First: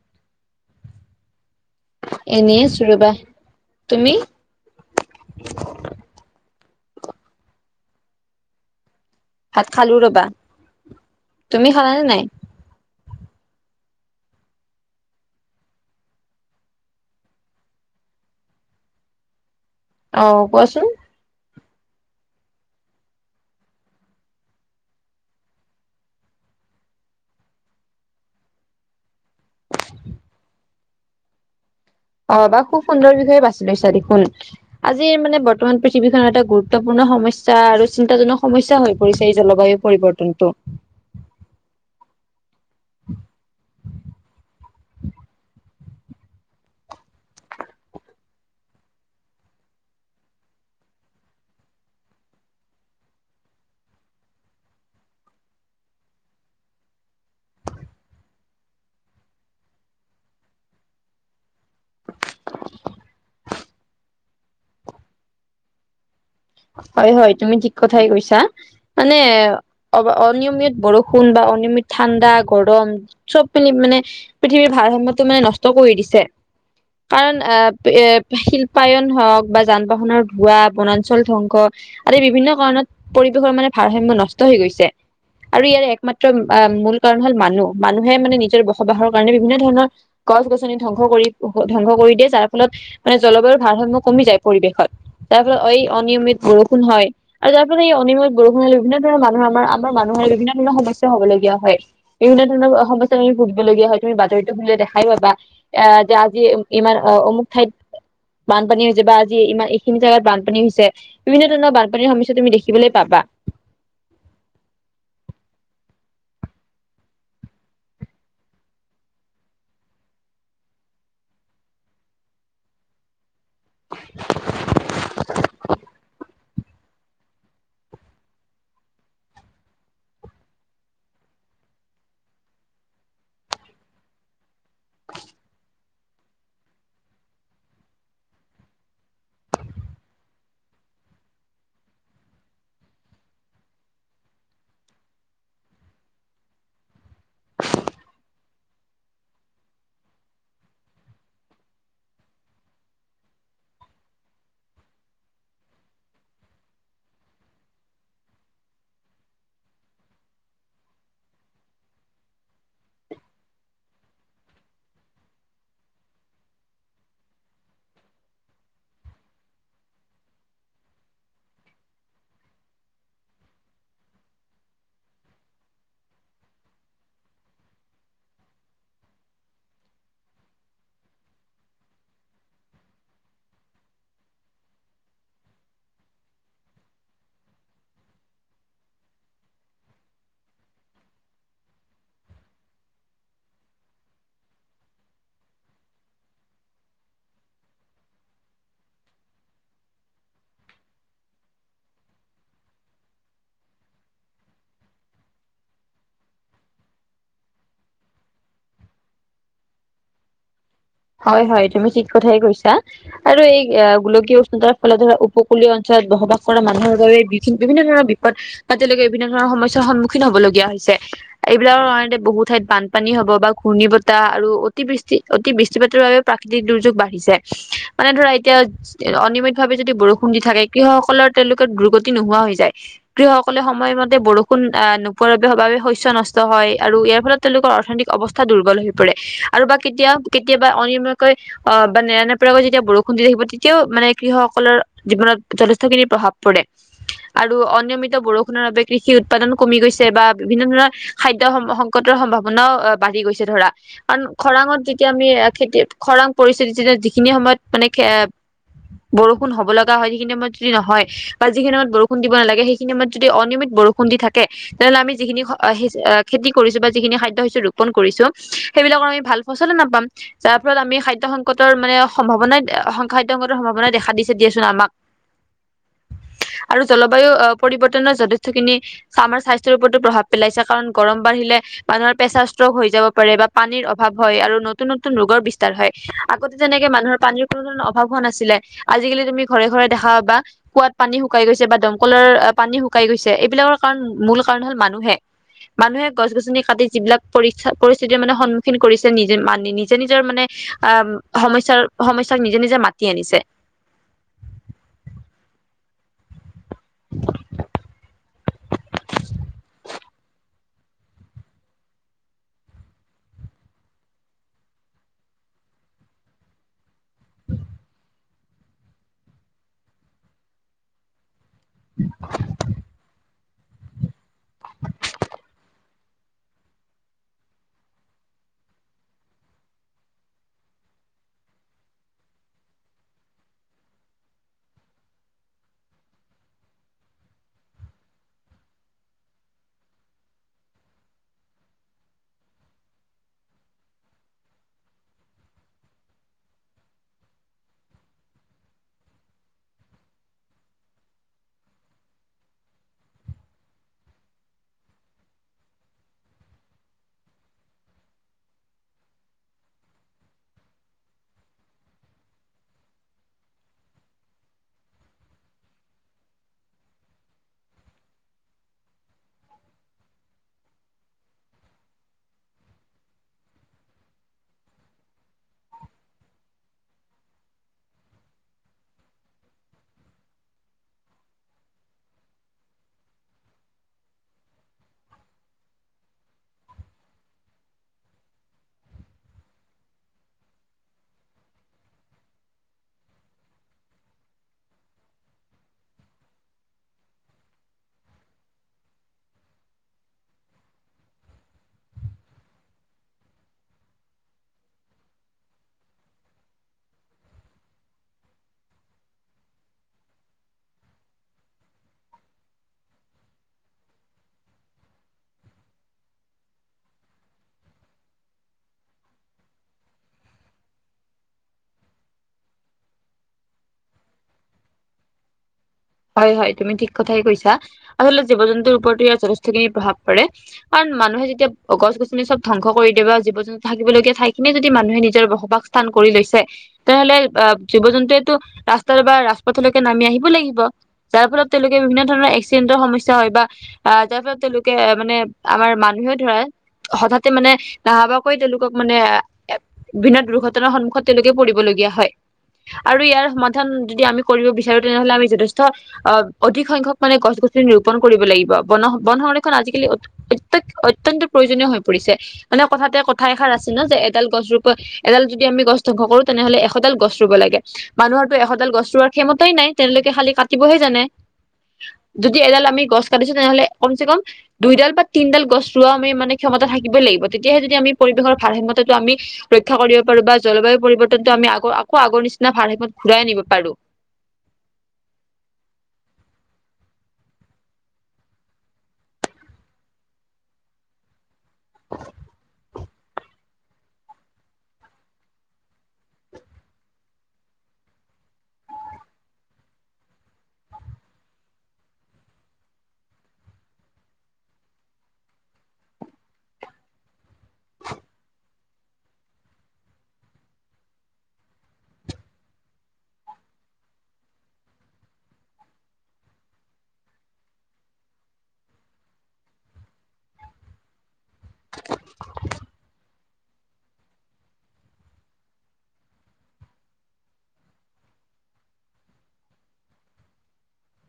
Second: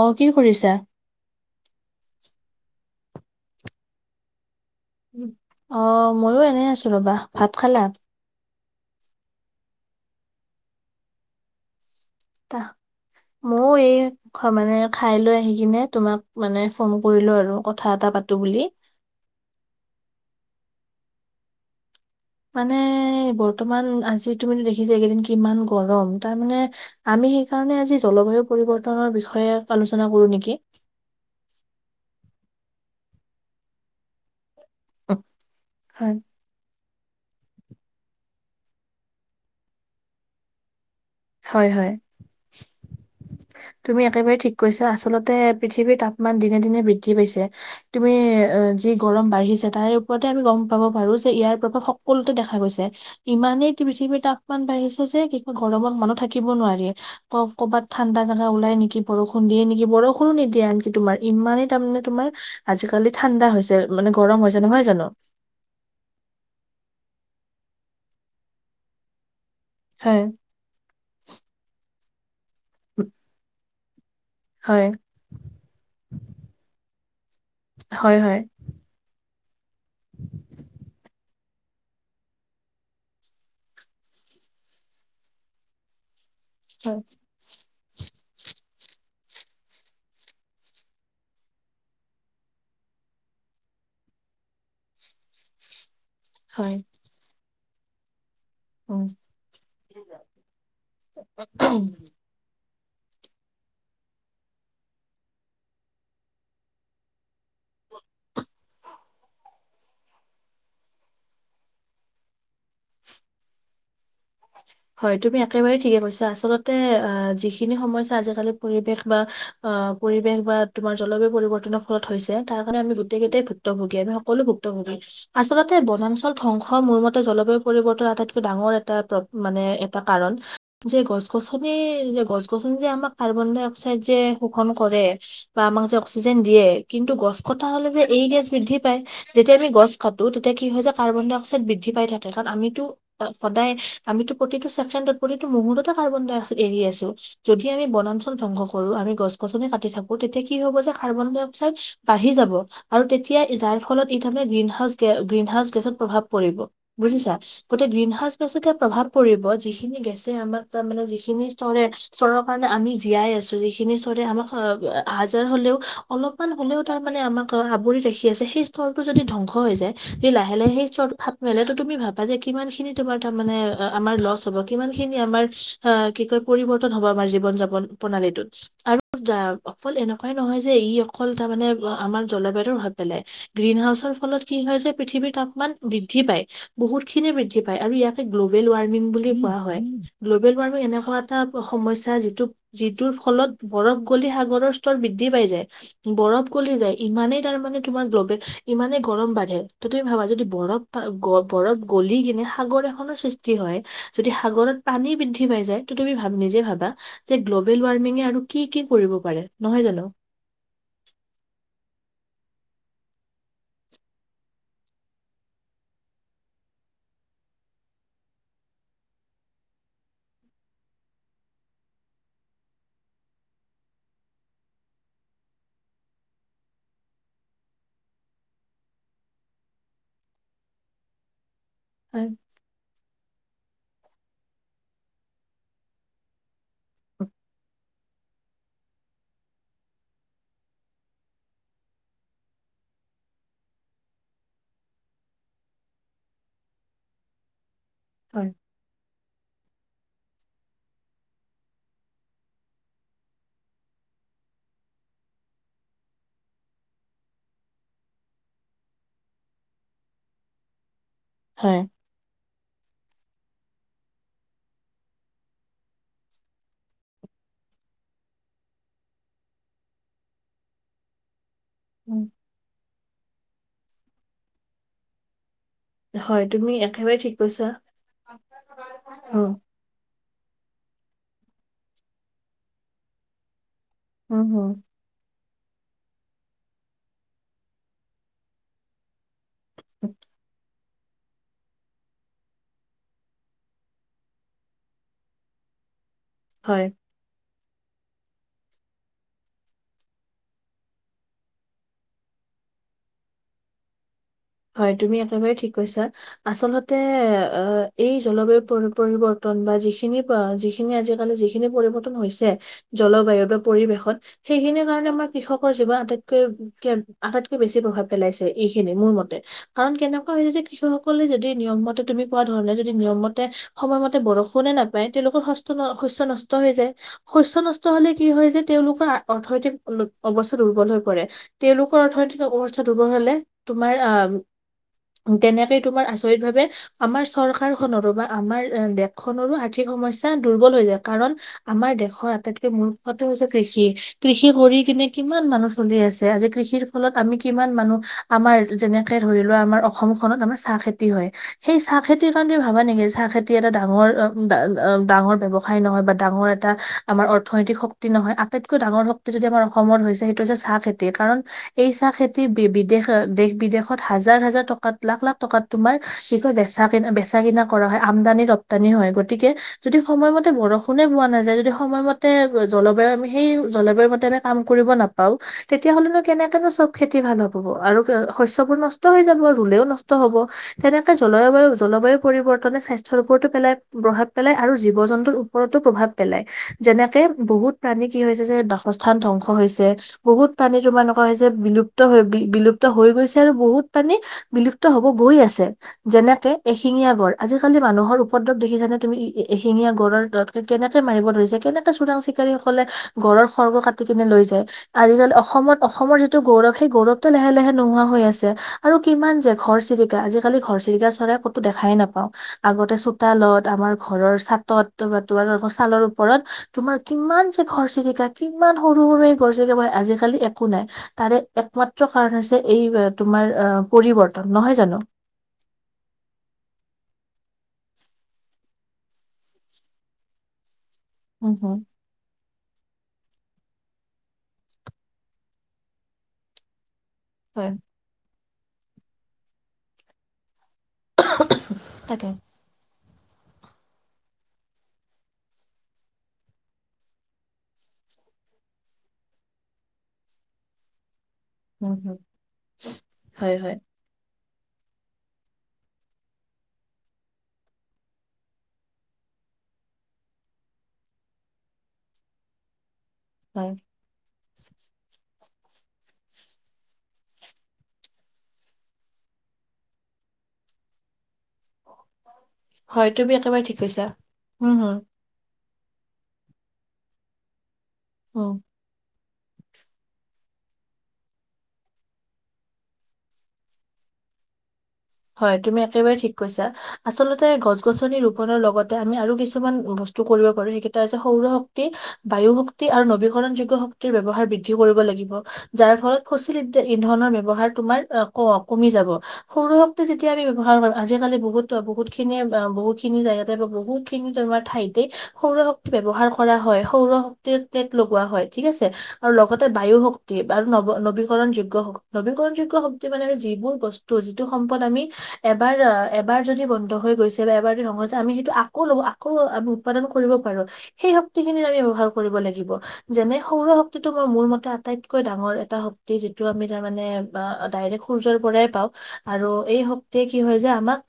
অ কি কৰিছা? এনেই আছো ৰবা। তুমি? অ মইো এনেই আছো ৰবা। ভাত খালা? ভাত খালো ৰবা। তুমি খালানে নাই? [inaudible] মৌ এই মানে খাই লৈ আহি কিনে তোমাক মানে ফোন কৰিলো আৰু কথা এটা পাতো বুলি আহ কোৱাচোন- মানে বৰ্তমান আজি তুমিতো দেখিছা এই কেইদিন কিমান গৰম তাৰমানে আমি- সেই কাৰণে আজি জলবায়ু পৰিৱৰ্তনৰ বিষয়ে আলোচনা কৰো নেকি? অ বা খুব সুন্দৰ বিষয়ে বাছি লৈছা দেখোন। আজিৰ মানে বৰ্তমান হয় পৃথিৱীখনৰ এটা গুৰুত্ব- পূৰ্ণ সমস্যা আৰু চিন্তাজনক সমস্যা হৈ পৰিছে এই জলবায়ু পৰিৱৰ্তনটো। হয় হয়। তুমি একেবাৰে ঠিক। কৈছা আচলতে পৃথিৱীৰ তাপমান দিনে দিনে বৃদ্ধি পাইছে। তুমি অ যি গৰম বাঢ়ি- তাৰে ওপৰতে আমি গম পাব পাৰো যে, ইয়াৰ প্ৰভাৱ সকলোতে দেখা গৈছে। ইমানেই পৃথিৱীৰ তাপমান বাঢ়িছে যে কিবা গৰমত মানুহ- থাকিব নোৱাৰি ক কবাত ঠাণ্ডা জেগা ওলাই নেকি, বৰষুণ দিয়ে নেকি, বৰষুণো নিদিয়ে আনকি তোমাৰ। ইমানেই। তাৰ মানে তোমাৰ আজিকালি ঠাণ্ডা হৈছে মানে গৰম হৈছে নহয় জানো। হয় হয় তুমি ঠিক কথাই কৈছা মানে- অ হয় অনিয়মিত বৰষুণ বা অনিয়মিত ঠাণ্ডা গৰম চব মিলি মানে- পৃথিৱীৰ হয় ভাৰসাম্যটো মানে নষ্ট কৰি দিছে। কাৰণ- আহ এ হয় হয় শিল্পায়ন হওক বা যান বাহনৰ ধোৱা বনা- ধ্বংস আদি বিভিন্ন কাৰণত পৰিৱেশৰ মানে ভাৰসাম্য নষ্ট হৈ গৈছে। আৰু ইয়াৰ একমাত্ৰ মূল হয় কাৰণ হ'ল মানুহ। মানুহে মানে নিজৰ বসবাহৰ- কাৰণে বিভিন্ন ধৰণৰ গছ-গছনি ধ্বংস কৰি ধ্বংস কৰি দিয়ে যাৰ ফলত মানে জলবায়ুৰ ভাৰসাম্য কমি- মি যায় পৰিৱেশত। তাৰফলত এই অনিয়মিত বৰষুণ হয় আৰু তাৰ ফলত এই অনিয়মি- বৰষুণ বিভিন্ন উম ধৰণৰ মানুৰ আমাৰ আমাৰ মানুহৰ বিভিন্ন ধৰণৰ সমস্যা হবলগীয়া হয়। বিভিন্ন ধৰণৰ সমস্যা তুমি ভুগিবলগীয়া হয়। তুমি বাতৰিতো শুলিলে দেখাই পাবা এ যে আজি ইমান অমুক ঠাইত- বানপানী হৈছে বা আজি ইমান এইখিনি জেগাত বানপানী হৈছ- ছে বিভিন্ন ধৰণৰ বানপানীৰ সমস্যা তুমি দেখিবলৈ পাবা। হয় তুমি একেবাৰেই ঠিকে কৈছা। আচলতে অ যিখিনি সমস্যা আজিকালি পৰিৱেশ বা। অ পৰিবেশ বা তোমাৰ জলবায়ু পৰিৱৰ্তনৰ ফলত হৈছে। তাৰকাৰণে আমি গোটেই কেইটাই- ভুক্তভোগীয়া আমি সকলো ভুক্তভোগী। আচলতে বনাঞ্চল ধ্বংস- হয় মোৰ মতে জলবায়ু পৰিৱৰ্তন আটাইতকৈ ডাঙৰ এটা প্ৰ- মানে এটা কাৰণ যে গছ-গছনি যে গছ-গছনি যে আমাৰ কাৰ্বন ডাই অক্সাইড যে- শোষন কৰে বা আমাক যে অক্সিজেন দিয়ে। কিন্তু গছ কটা হলে যে এই গেছ বৃদ্ধি পায়। যেতিয়া আমি গছ কাটো তেতিয়া কি হয় যে কাৰ্বন ডাই অক্সাইড বৃদ্ধি পাই থাকে কাৰণ আমিতো সদায়- আমিতো প্ৰতিটো ছেকেণ্ডত প্ৰতিটো মুহূৰ্ততে কাৰ্বন ডাই অক্সাইড এৰি আছো। যদি আমি বনাঞ্চল ধ্বংস কৰো। আমি গছ-গছনি কাটি থাকো তেতিয়া কি হ'ব যে কাৰ্বন ডাই অক্সাইড বাঢ়ি যাব আৰু তেতিয়া যাৰ ফলত- ইঠামে গ্ৰীণ হাউচ গ্ৰীণ হাউচ গেছত প্ৰভাৱ পৰিব বুজিছা। গতিকে গ্ৰীণ হাউচ গেছ- প্ৰভাৱ পৰিব। যিখিনি গেছে আমাক তাৰ মানে যিখিনি স্তনে স্তৰৰ কাৰণে আমি জীয়াই আছো। যিখ- খিনি চৰে আমাক আহা যোৱাৰ হলেও অলপমান হ'লেও তাৰ মানে আমাক আৱৰি ৰাখি আছে। সেই স্তৰ ৰটো যদি ধ্বংস হৈ যায় সি লাহে লাহে সেই সৰটো ফাত মেলে। তুমি ভাবা যে কিমান খিনি তোমাৰ তাৰ মানে- আমাৰ লচ হব কিমান খিনি আমাৰ আহ কি কয় পৰিৱৰ্তন হব আমাৰ জীৱন যাপন প্ৰণালীটোত। আৰু অকল এনেকুৱাই নহয় যে ই অকল তাৰমানে আমাৰ জলবায়ুৰ ভাৱ পেলায়। গ্ৰীণ- সঞ্চয় ফলত কি হৈছে পৃথিৱীৰ তাপ মান বৃদ্ধি পায়। বহুত খিনি বৃদ্ধি পায় আৰু ইয়াকে দু গ্ল'বেল ৱাৰ্মিং বুলি কোৱা হয়। গ্ল'বেল ৱাৰ্মিং এনেকুৱা এটা সমস্যা যিটো যিটোৰ ফলত। বৰফ গলি সাগৰৰ স্তৰ বৃদ্ধি পাই যায়, বৰফ গলি যায়। ইমানেই তাৰমানে তোমাৰ গ্ল'বেল- ইমানেই গৰম বাঢ়ে। ত তুমি ভাবা যদি বৰফ বৰফ গলি কিনে সাগৰ এখনো সৃষ্টি যে হয়। যদি সাগৰত পানী বৃদ্ধি পাই যায় ত তুমি ভা নিজে ভাবা। যে গ্ল'বেল ৱাৰ্মিঙে আৰু কি কি কৰিব পাৰে নহয় জানো। হয় হয় তুমি ঠিক কথাই কৈছা আৰু এই গোলকীয় উষ্ণতাৰ ফলত ধৰা উপকূলীয় অঞ্চল- বসবাস কৰা মানুহৰ বাবে বি বিভিন্ন ধৰণৰ বিপদ। বা তেঁওলোকে বিভিন্ন ধৰণৰ সমস্যা সন্মুখীন হ'বলগীয়া হৈছে। এইবিলাকৰ কাৰণতে বহুত ঠাইত বানপানী হব বা ঘূৰ্ণী বতাহ আৰু অতি বৃষ্টি অতি বৃ জীৱাতৰ বাবে প্ৰাকৃতিক দুৰ্যোগ বাঢ়িছে মানে ধৰা এতিয়া অনিয়মিত ভাৱে যদি বৰষুণ দি থাকে। কৃষকসকলৰ তেওঁলোকে দুৰ্গতি হয় নোহোৱা হৈ যায়। কৃষকসকলে সময়মতে বৰষুণ আহ নোপোৱাৰ বাবে সাৱ শস্য নষ্ট হয় আৰু ইয়াৰ ফলত তেওঁলোকৰ অৰ্থনতিক অৱস্থা দুৰ্বল। পৰে আৰু বা কেতিয়া? কেতিয়াবা অনিয়মীয়াকৈ অ বা নেৰানেপৰাকৈ যেতিয়া বৰষুণ দি থাকিব, তেতিয়াও মানে কৃষকসকলৰ জীৱনত। যথেষ্ঠখিনি প্ৰভাৱ পৰে আৰু অনিয়মিত হয় বৰষুণৰ বাবে কৃষি উৎপাদন- কমি গৈছে বা বিভিন্ন ধৰণৰ খাদ্য সংকটৰ সম্ভাৱনাও বাঢ়ি গৈছে ধৰা। কাৰণ খৰাঙত- এতিয়া আমি খেতি খৰাং পৰিস্থিতি যে যিখিনি সময়ত মানে খে বৰষুণ হ'ব লগা হয়। সিখিনি সময়ত যদি নহয় বা যিখিনি হয় সময়ত বৰষুণ দিব নালাগে সেই ত যদি অনিয়মিত বৰষুণ দি থাকে। তেনেহলে আমি যিখিনি খেতি কৰিছো বা যিখিনি খাদ্য হেচিলো। কৰিছো। সেইবিলাকৰ আমি ভাল নাপাম। যাৰ ফলত আমি খাদ্য সংকতৰ মানে উম, সম্ভাৱনাই। খাদ্যয় সম্ভাৱনা দেখা দিছে দিয়াচোন আমাক। হয় তুমি আৰু একেবাৰে জলবায়ু ঠিক কৈছা পৰিৱৰ্তনৰ যথেষ্টখিনি আমাৰ উম স্বাস্থ্যৰ ওপৰতো প্ৰভাৱ। পেলাইছে কাৰণ গৰম বাঢ়িলে মানুহৰ প্ৰেছাৰ ষ্ট্ৰ হৈ যাব পাৰে বা পানীৰ অভাৱ- হয় উম আৰু হম নতুন নতুন ৰোগৰ বি ৰ হয়। আগতে তেনেকে মানুহৰ পানীৰ কোনো ধৰণৰ অভাৱ হোৱা নাছিলে। আজিকালি তুমি ঘৰে ঘৰে দেখা পাবা কোৱাত। পানী শুকাই গৈছে বা দমকলৰ পানী শুকাই গৈছে এইবিলাকৰ কাৰণ মূল কাৰণ হল মানুহেই। মানুহে গছ গছনি কাটি হয় যিবিলাক পৰিক্ষ পৰিস্থিতিৰ মানে সন্মুখীন- কৰিছে নিজে মা নিজে নিজৰ মানে আহ সমস্যাৰ সমস্যাক নিজে নিজে মাতি আনিছে। [inaudible] হয় তুমি একেবাৰেই ঠিক কৈছা। আচলতে এই জলবায়ু পৰি পৰিৱৰ্তন- বা যিখিনি যিখিনি আজিকালি যিখিনি পৰিৱৰ্তন হৈছে জলবায়ু বা পৰিৱেশত- সেইখিনিৰ কাৰণে আমাৰ কৃষকৰ জীৱন আটাইতকৈ আটাইতকৈ বেছি প্ৰভাৱ পেলাইছে এইখিনি মোৰ মতে। কাৰণ কেনেকুৱা হৈছে যে কৃষক সকলে যদি নিয়মতে তুমি কোৱা ধৰণে যদি নিয়মতে সময়মতে। বৰষুণে নাপায় তেওঁলোকৰ হস্ত ন। শস্য নষ্ট হৈ যায় শস্য নষ্ট হলে কি হয় যে তেওঁলোকৰ অৰ্থনৈতিক অৱস্থা দুৰ্বল হৈ- কৰে। তেওঁলোকৰ অৰ্থনৈতিক অৱস্থা দুৰ্বল হলে তোমাৰ আহ। তেনেকেই তোমাৰ আচৰিত ভাৱে আমাৰ চৰকাৰ খনৰো বা আমাৰ দেশখনৰো আৰ্থিক সম। সমস্যা দুৰ্বল হৈ যায়। কাৰণ আমাৰ দেশৰ আটাইতকৈ মুখ্যটো হৈছে কৃষি। কৃষি কৰি কিনি। কিমান মানুহ চলি আছে। আজি কৃষিৰ ফলত আমি কিমান মানুহ আমাৰ যেনে। ধৰি লোৱা আমাৰ অসমখনত আমাৰ চাহ খেতি হয় সেই চাহ খেতিৰ কাৰণে তুমি ভাবা নেকি চাহ খেতি এটা ডাঙৰ- ডাঙৰ ব্যৱসায় নহয় বা ডাঙৰ এটা আমাৰ অৰ্থনৈতিক শক্তি নহয় আটাইতকৈ ডাঙৰ- ভক্তি যদি আমাৰ অসমত হৈছে, সেইটো হৈছে চাহ খেতি। কাৰণ এই চাহ খেতি বি বিদেশ দেশ বিদেশ। হাজাৰ হাজাৰ টকাত লাখ লাখ টকাত তোমাৰ বেচা কিনা বেচা কিনা কৰা হয়। আমদানি ৰপ্তানি। গতিকে যদি সময়মতে বৰষুণে পোৱা নাযায় যদি সময়মতে জলবায়ু আমি সেই জ- কাম কৰিব নাপাও তেতিয়া হ'লে নো কেনেকেনো চব খেতি ভাল হ'ব। আৰু শস্য- নষ্ট হৈ যাব ৰুলেও নষ্ট হ'ব তেনেকে জলায়ু জলবায়ু পৰিৱৰ্তনে স্বাস্থ্যৰ ওপৰতো পেলায়। প্ৰভাৱ পেলাই আৰু জীৱ জন্তুৰ ওপৰতো প্ৰভাৱ পেলায়। যেনেকে বহুত প্ৰাণী কি হৈছে যে। বাসস্থান ধ্বংস হৈছে। বহুত প্ৰাণী তোমাৰ এনেকুৱা হৈছে বিলুপ্ত হৈ বিলুপ্ত হৈ গৈছে। আৰু বহুত প্ৰাণী বিলুপ্ত হব গৈ আছে। যেনেকে এশিঙীয়া গড় আজিকালি মানুহৰ ওপৰত দেখিছানে তুমি এশিঙিয়া গড় ৰ কেনেকে মাৰিব ধৰিছে। কেনেকে চোৰাং চিকাৰী সকলে গড়ৰ গড়ৰ খৰ্গ কাটি কিনে লৈ যায়। আজিকালি অসমত অসমৰ যিটো গৌৰৱ সেই গৌৰৱতটো লাহে লাহে নোহোৱা হৈ আছে। আৰু কিমান যে ঘৰ চিৰিকা। আজিকালি ঘৰচিৰিকা চৰাই ক'তো দেখাই নাপাও। আগতে চোতাল তালত আমাৰ ঘৰৰ চাটত বা তোমালোকৰ ছালৰ ওপৰত তোমাৰ কিমান যে ঘৰ চিৰিকা- কিমান সৰু সৰু ঘৰ চিৰিকা আজিকালি একো নাই তাৰে একমাত্ৰ কাৰণ হৈছে এই- তোমাৰ পৰিৱৰ্তন নহয় জানো। হয় হয় তুমি ঠিক কথাই কৈছা আচলতে জীৱ জন্তুৰ ওপৰতো ইয়াৰ যথেষ্টখিনি প্ৰভাৱ পৰে। কাৰণ মানুহে যেতিয়া উম হম গছ গছনি চব। ধ্বংস কৰি দিব জীৱ জন্তু থাকিবলগীয়া ঠাইখিনিয়ে যদি মানুহে নিজৰ বসবাস স্থান কৰি লৈছে। তেনেহ'লে অ হয় জীৱ জন্তুৱেটো ৰাস্তাৰ বা ৰাজপথৰলৈকে নামি আহিবই লাগিব। যাৰ ফলত তেওঁলোকে বিভিন্ন ধৰণৰ তাকে একচিদেন্তৰ সমস্যা। হয় বা আহ যাৰ ফলত তেওঁলোকে মানে আমাৰ মানুহে ধৰা- হঠাতে মানে নাহা বোৱাকৈ তেওঁলোকক মানে বিভিন্ন দুৰ্ঘটনাৰ সন্মুখত তেওঁলোকক। পৰিলগীয়া উম হয় হুম, আৰু ইয়াৰ হয় সমাধান হয় যদি আমি কৰিব বিচাৰো তেনেহলে আমি যথেষ্ট। অ অধিক সংখ্যক মানে গছ গছনি ৰূপণ কৰিব লাগিব বন বন সংৰক্ষন আজিকালি অত্যন্ত প্ৰয়োজনীয় হৈ পৰিছে মানে কথাতে কথা এষাৰ আছে হয় ন যে এডাল গছ ৰুপ। এডাল যদি আমি গছ ধ্বংস কৰো তেনেহলে এশডাল গছ ৰুব লাগে মানুহৰতো এশডাল গছ ৰুৱাৰ ক্ষমতাই নাই [unintelligible] তেওঁলোকে খালি কাটিবহে জানে যদি এডাল আমি গছ হয় কাটিছো তুমি একেবাৰে তেনেহলে ঠিক কম চে কৈছা কম উম দুইডাল হম বা তিনডাল গছ [unintelligible] ৰোৱা আমি মানে ক্ষমতা থাকিবই লাগিব তেতিয়াহে যদি আমি পৰিৱেশৰ উম ভাৰসাম্যতাটো আমি। ৰক্ষা কৰিব পাৰো বা জলবায়ু পৰিৱৰ্তনটো আমি আগ আকৌ আগৰ নিচিনা ভাৰ সেইপত ঘূৰাই আনিব পাৰো। [inaudible] হয় তুমি একেবাৰে ঠিক কৈছা আচলতে গছ গছনি ৰোপনৰ লগতে আমি আৰু কিছুমান বস্ত কৰিব পাৰো সেইকেইটা হৈছে সৌৰ শক্তি, বায়ু শক্তি আৰু নবীকৰণ যোগ শক্তিৰ ব্যৱহাৰ বৃদ্ধি কৰিব লাগ। লাগিব যাৰ ফলত সচিল্লিধে ইন্ধন ব্যৱহাৰ তোমাৰ ক কমি যাব সৌৰ শক্তি যেতিয়া আমি ব্যৱহাৰো আজিকালি বহুতো বহু খিনিয়ে বহু খিনি জেগাতে বা বহু খিনি তেনেকুৱা ঠাইত সৌৰ শক্তি ব্যৱহাৰ কৰা হয় সৌৰ শক্তিৰ প্লেট লগোৱা হয় ঠিক আছে আৰু লগতে বায়ু। শক্তি আৰু ন নবীকৰণ যোগ্য নবীকৰণ যোগ্য শক্তি মানে যিবোৰ বস্তু যিটো। সম্পদ আমি এবাৰ এবাৰ যদি বন্ধ হৈ গৈছে বা এবাৰ যদি ধ্বংস হৈছে আমি সেইটো আকৌ লব আকৌ। আমি উৎপাদন কৰিব পাৰো সেই শক্তি খিনি আমি ব্যৱহাৰ কৰিব লাগিব যেনে সৌৰ শক্তিটো ম মোৰ মতে আটাইতকৈ ডাঙৰ এটা শক্তি যিটো আমি তাৰ মানে ডাৰেক সূৰ্যৰ পৰাই পাওঁ আৰু এই শক্তিয়ে কি হয় যে আমাক।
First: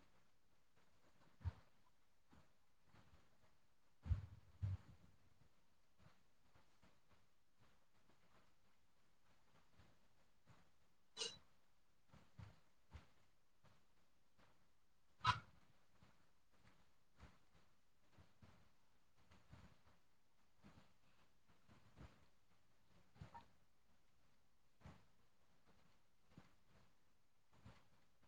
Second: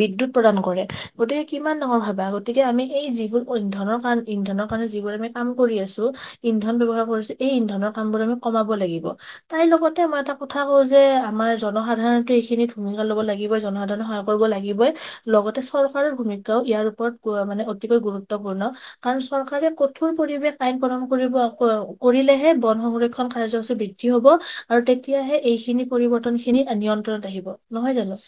বিদ্যুত প্ৰদান কৰে। গতিকে কিমান ডাঙৰ ভাবা গতিকে আমি এই যিবোৰ ইন্ধয়নৰ কাৰণ ইন্ধন। কাৰণে যিবোৰ আমি কাম কৰি আছো ইন্ধন ব্যৱহাৰ কৰিছো এই ইন্ধনৰ কাম বোৰ আমি কমাব লাগিব। তাইৰ লগতে মই এটা কথা কওঁ যে আমাৰ। জনসাধাৰণো টো এইখিনি ভূমিকা লব লাগিব জনসাধাৰণক সহায় কৰিব লাগিবই লগতে চৰকাৰৰ ভূমিকাও ইয়াৰ ওপৰত অতি গুৰুত্বপূৰ্ণ কাৰণ চৰকাৰে কঠোৰ পৰিবেশন আইন প্ৰণয়নৰ কৰিব। কৰিলেহে বন সংৰক্ষণ কাৰ্যসূচী বৃদ্ধি হব আৰু তেতিয়াহে এইখিনি পৰিৱৰ্তন খিনিত নিয়ন্ত্ৰণত আহিব নহয় জানো।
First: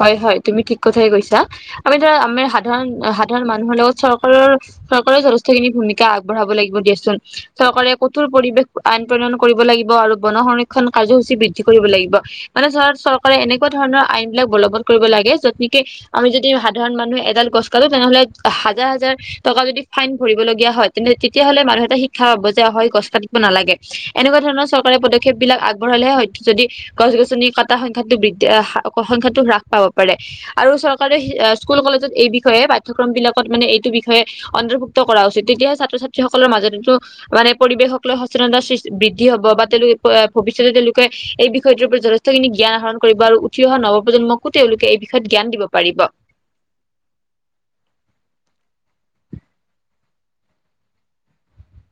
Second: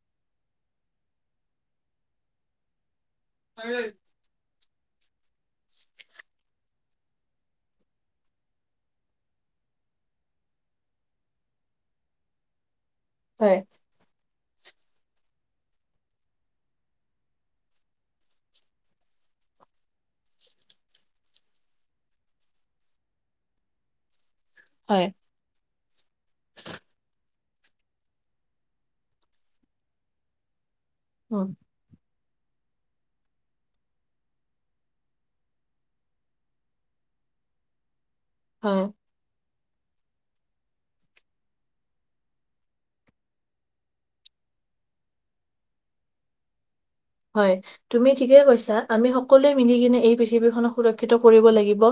হয় হয় তুমি ঠিক কথাই কৈছা আমি ধৰা আমাৰ সাধাৰণ সাধাৰণ মানুহৰ লগত চৰকাৰৰ চৰকাৰৰ যথেষ্টখিনি ভূমিকা আগবঢ়াব লাগিব দিয়া। ছোন চৰকাৰে কঠোৰ পৰিবেশ আইন প্ৰণয়ন কৰিব লাগিব আৰু বন সংৰক্ষণ কাৰ্যসূচী বৃদ্ধি কৰিব লাগিব। মানে চ চৰকাৰে হয় এনেকুৱা ধৰণৰ আইন [unintelligible] এইলাক বলবৎ কৰিব লাগে যত নেকি আমি যদি সাধাৰণ মানুহে এডাল গছ কাটো তেনেহলে হাজাৰ হাজাৰ টকা যদি ফাইন ভৰিব লগীয়া হয় তে তেতিয়া হলে মানুহ এটা শিক্ষা পাব যে অ গছ পাতিব নালাগে এনেকুৱা ধৰণৰ চৰকাৰে হয় পদক্ষেপ বিলাক আগবঢ়ালেহে হয়তো যদি গছ গছনি কটা সংখ্যাটো বৃদ্ধি সংখ্যা হ্ৰাস পাব পাৰে আৰু চৰকাৰে উম, স্কুল কলেজত এই বি বিষয়ে পাঠ্যক্ৰম বিলাকত মানে এইটো বিষয়ে অন্তৰ্ভুক্ত কৰা উচিত তেতিয়া ছাত্ৰ ছাত্ৰী সকলৰ মাজতো [unintelligible] মানে পৰিৱেশক লৈ সচেতনতা শ্ৰী হয়, বৃদ্ধি হ'ব বা। তেওঁলোকে ভৱিষ্যতে তেওঁলোকে এই বিষয়টোৰ ওপৰত যথেষ্টখিনি জ্ঞান আহৰণ কৰিব আৰু। উঠি অহা নৱপ্ৰজন্মকো তেওঁলোকে এই বিষয়ত জ্ঞান দিব পাৰিব [unintelligible] হয় তুমি ঠিকে কৈছা আমি সকলোৱে মিলি কিনে এই পৃথিৱীখনক সুৰক্ষিত কৰিব লাগিব।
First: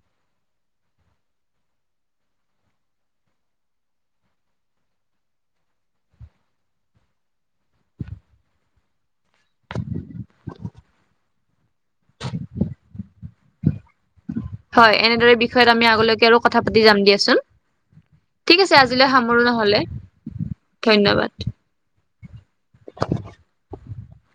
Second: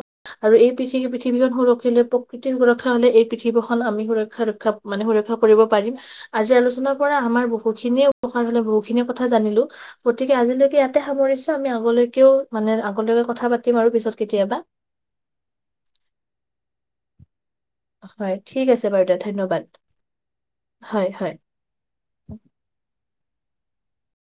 আৰু এই পৃথি পৃথিৱীখন সুৰক্ষিলে প্ৰকৃতিৰ সুৰক্ষা হলে এই পৃথিৱখন আমি সুৰক্ষা ৰক্ষা মানে সুৰা [unintelligible] কৰিব পাৰিম আজি আলোচনাৰ পৰা আমাৰ বহু খিনিয় উপকাৰ হলে বহুখিনি কথা জানিব পাৰিম। গতিকে আজিলৈকে ইয়াতে সামৰিছো আমি আগলৈকেও মানে আগলৈকে কথা পাতিম আৰু পিছত কেতিয়াবা। হয় এনেদৰে বিষয়ত আমি আগলৈকে আৰু কথা পাতি যাম দিয়াচোন। হয় ঠিক আছে বাৰু আজিলৈ দে সামৰো ধন্যবাদ। নহলে হয় ধন্যবাদ হয়। [inaudible]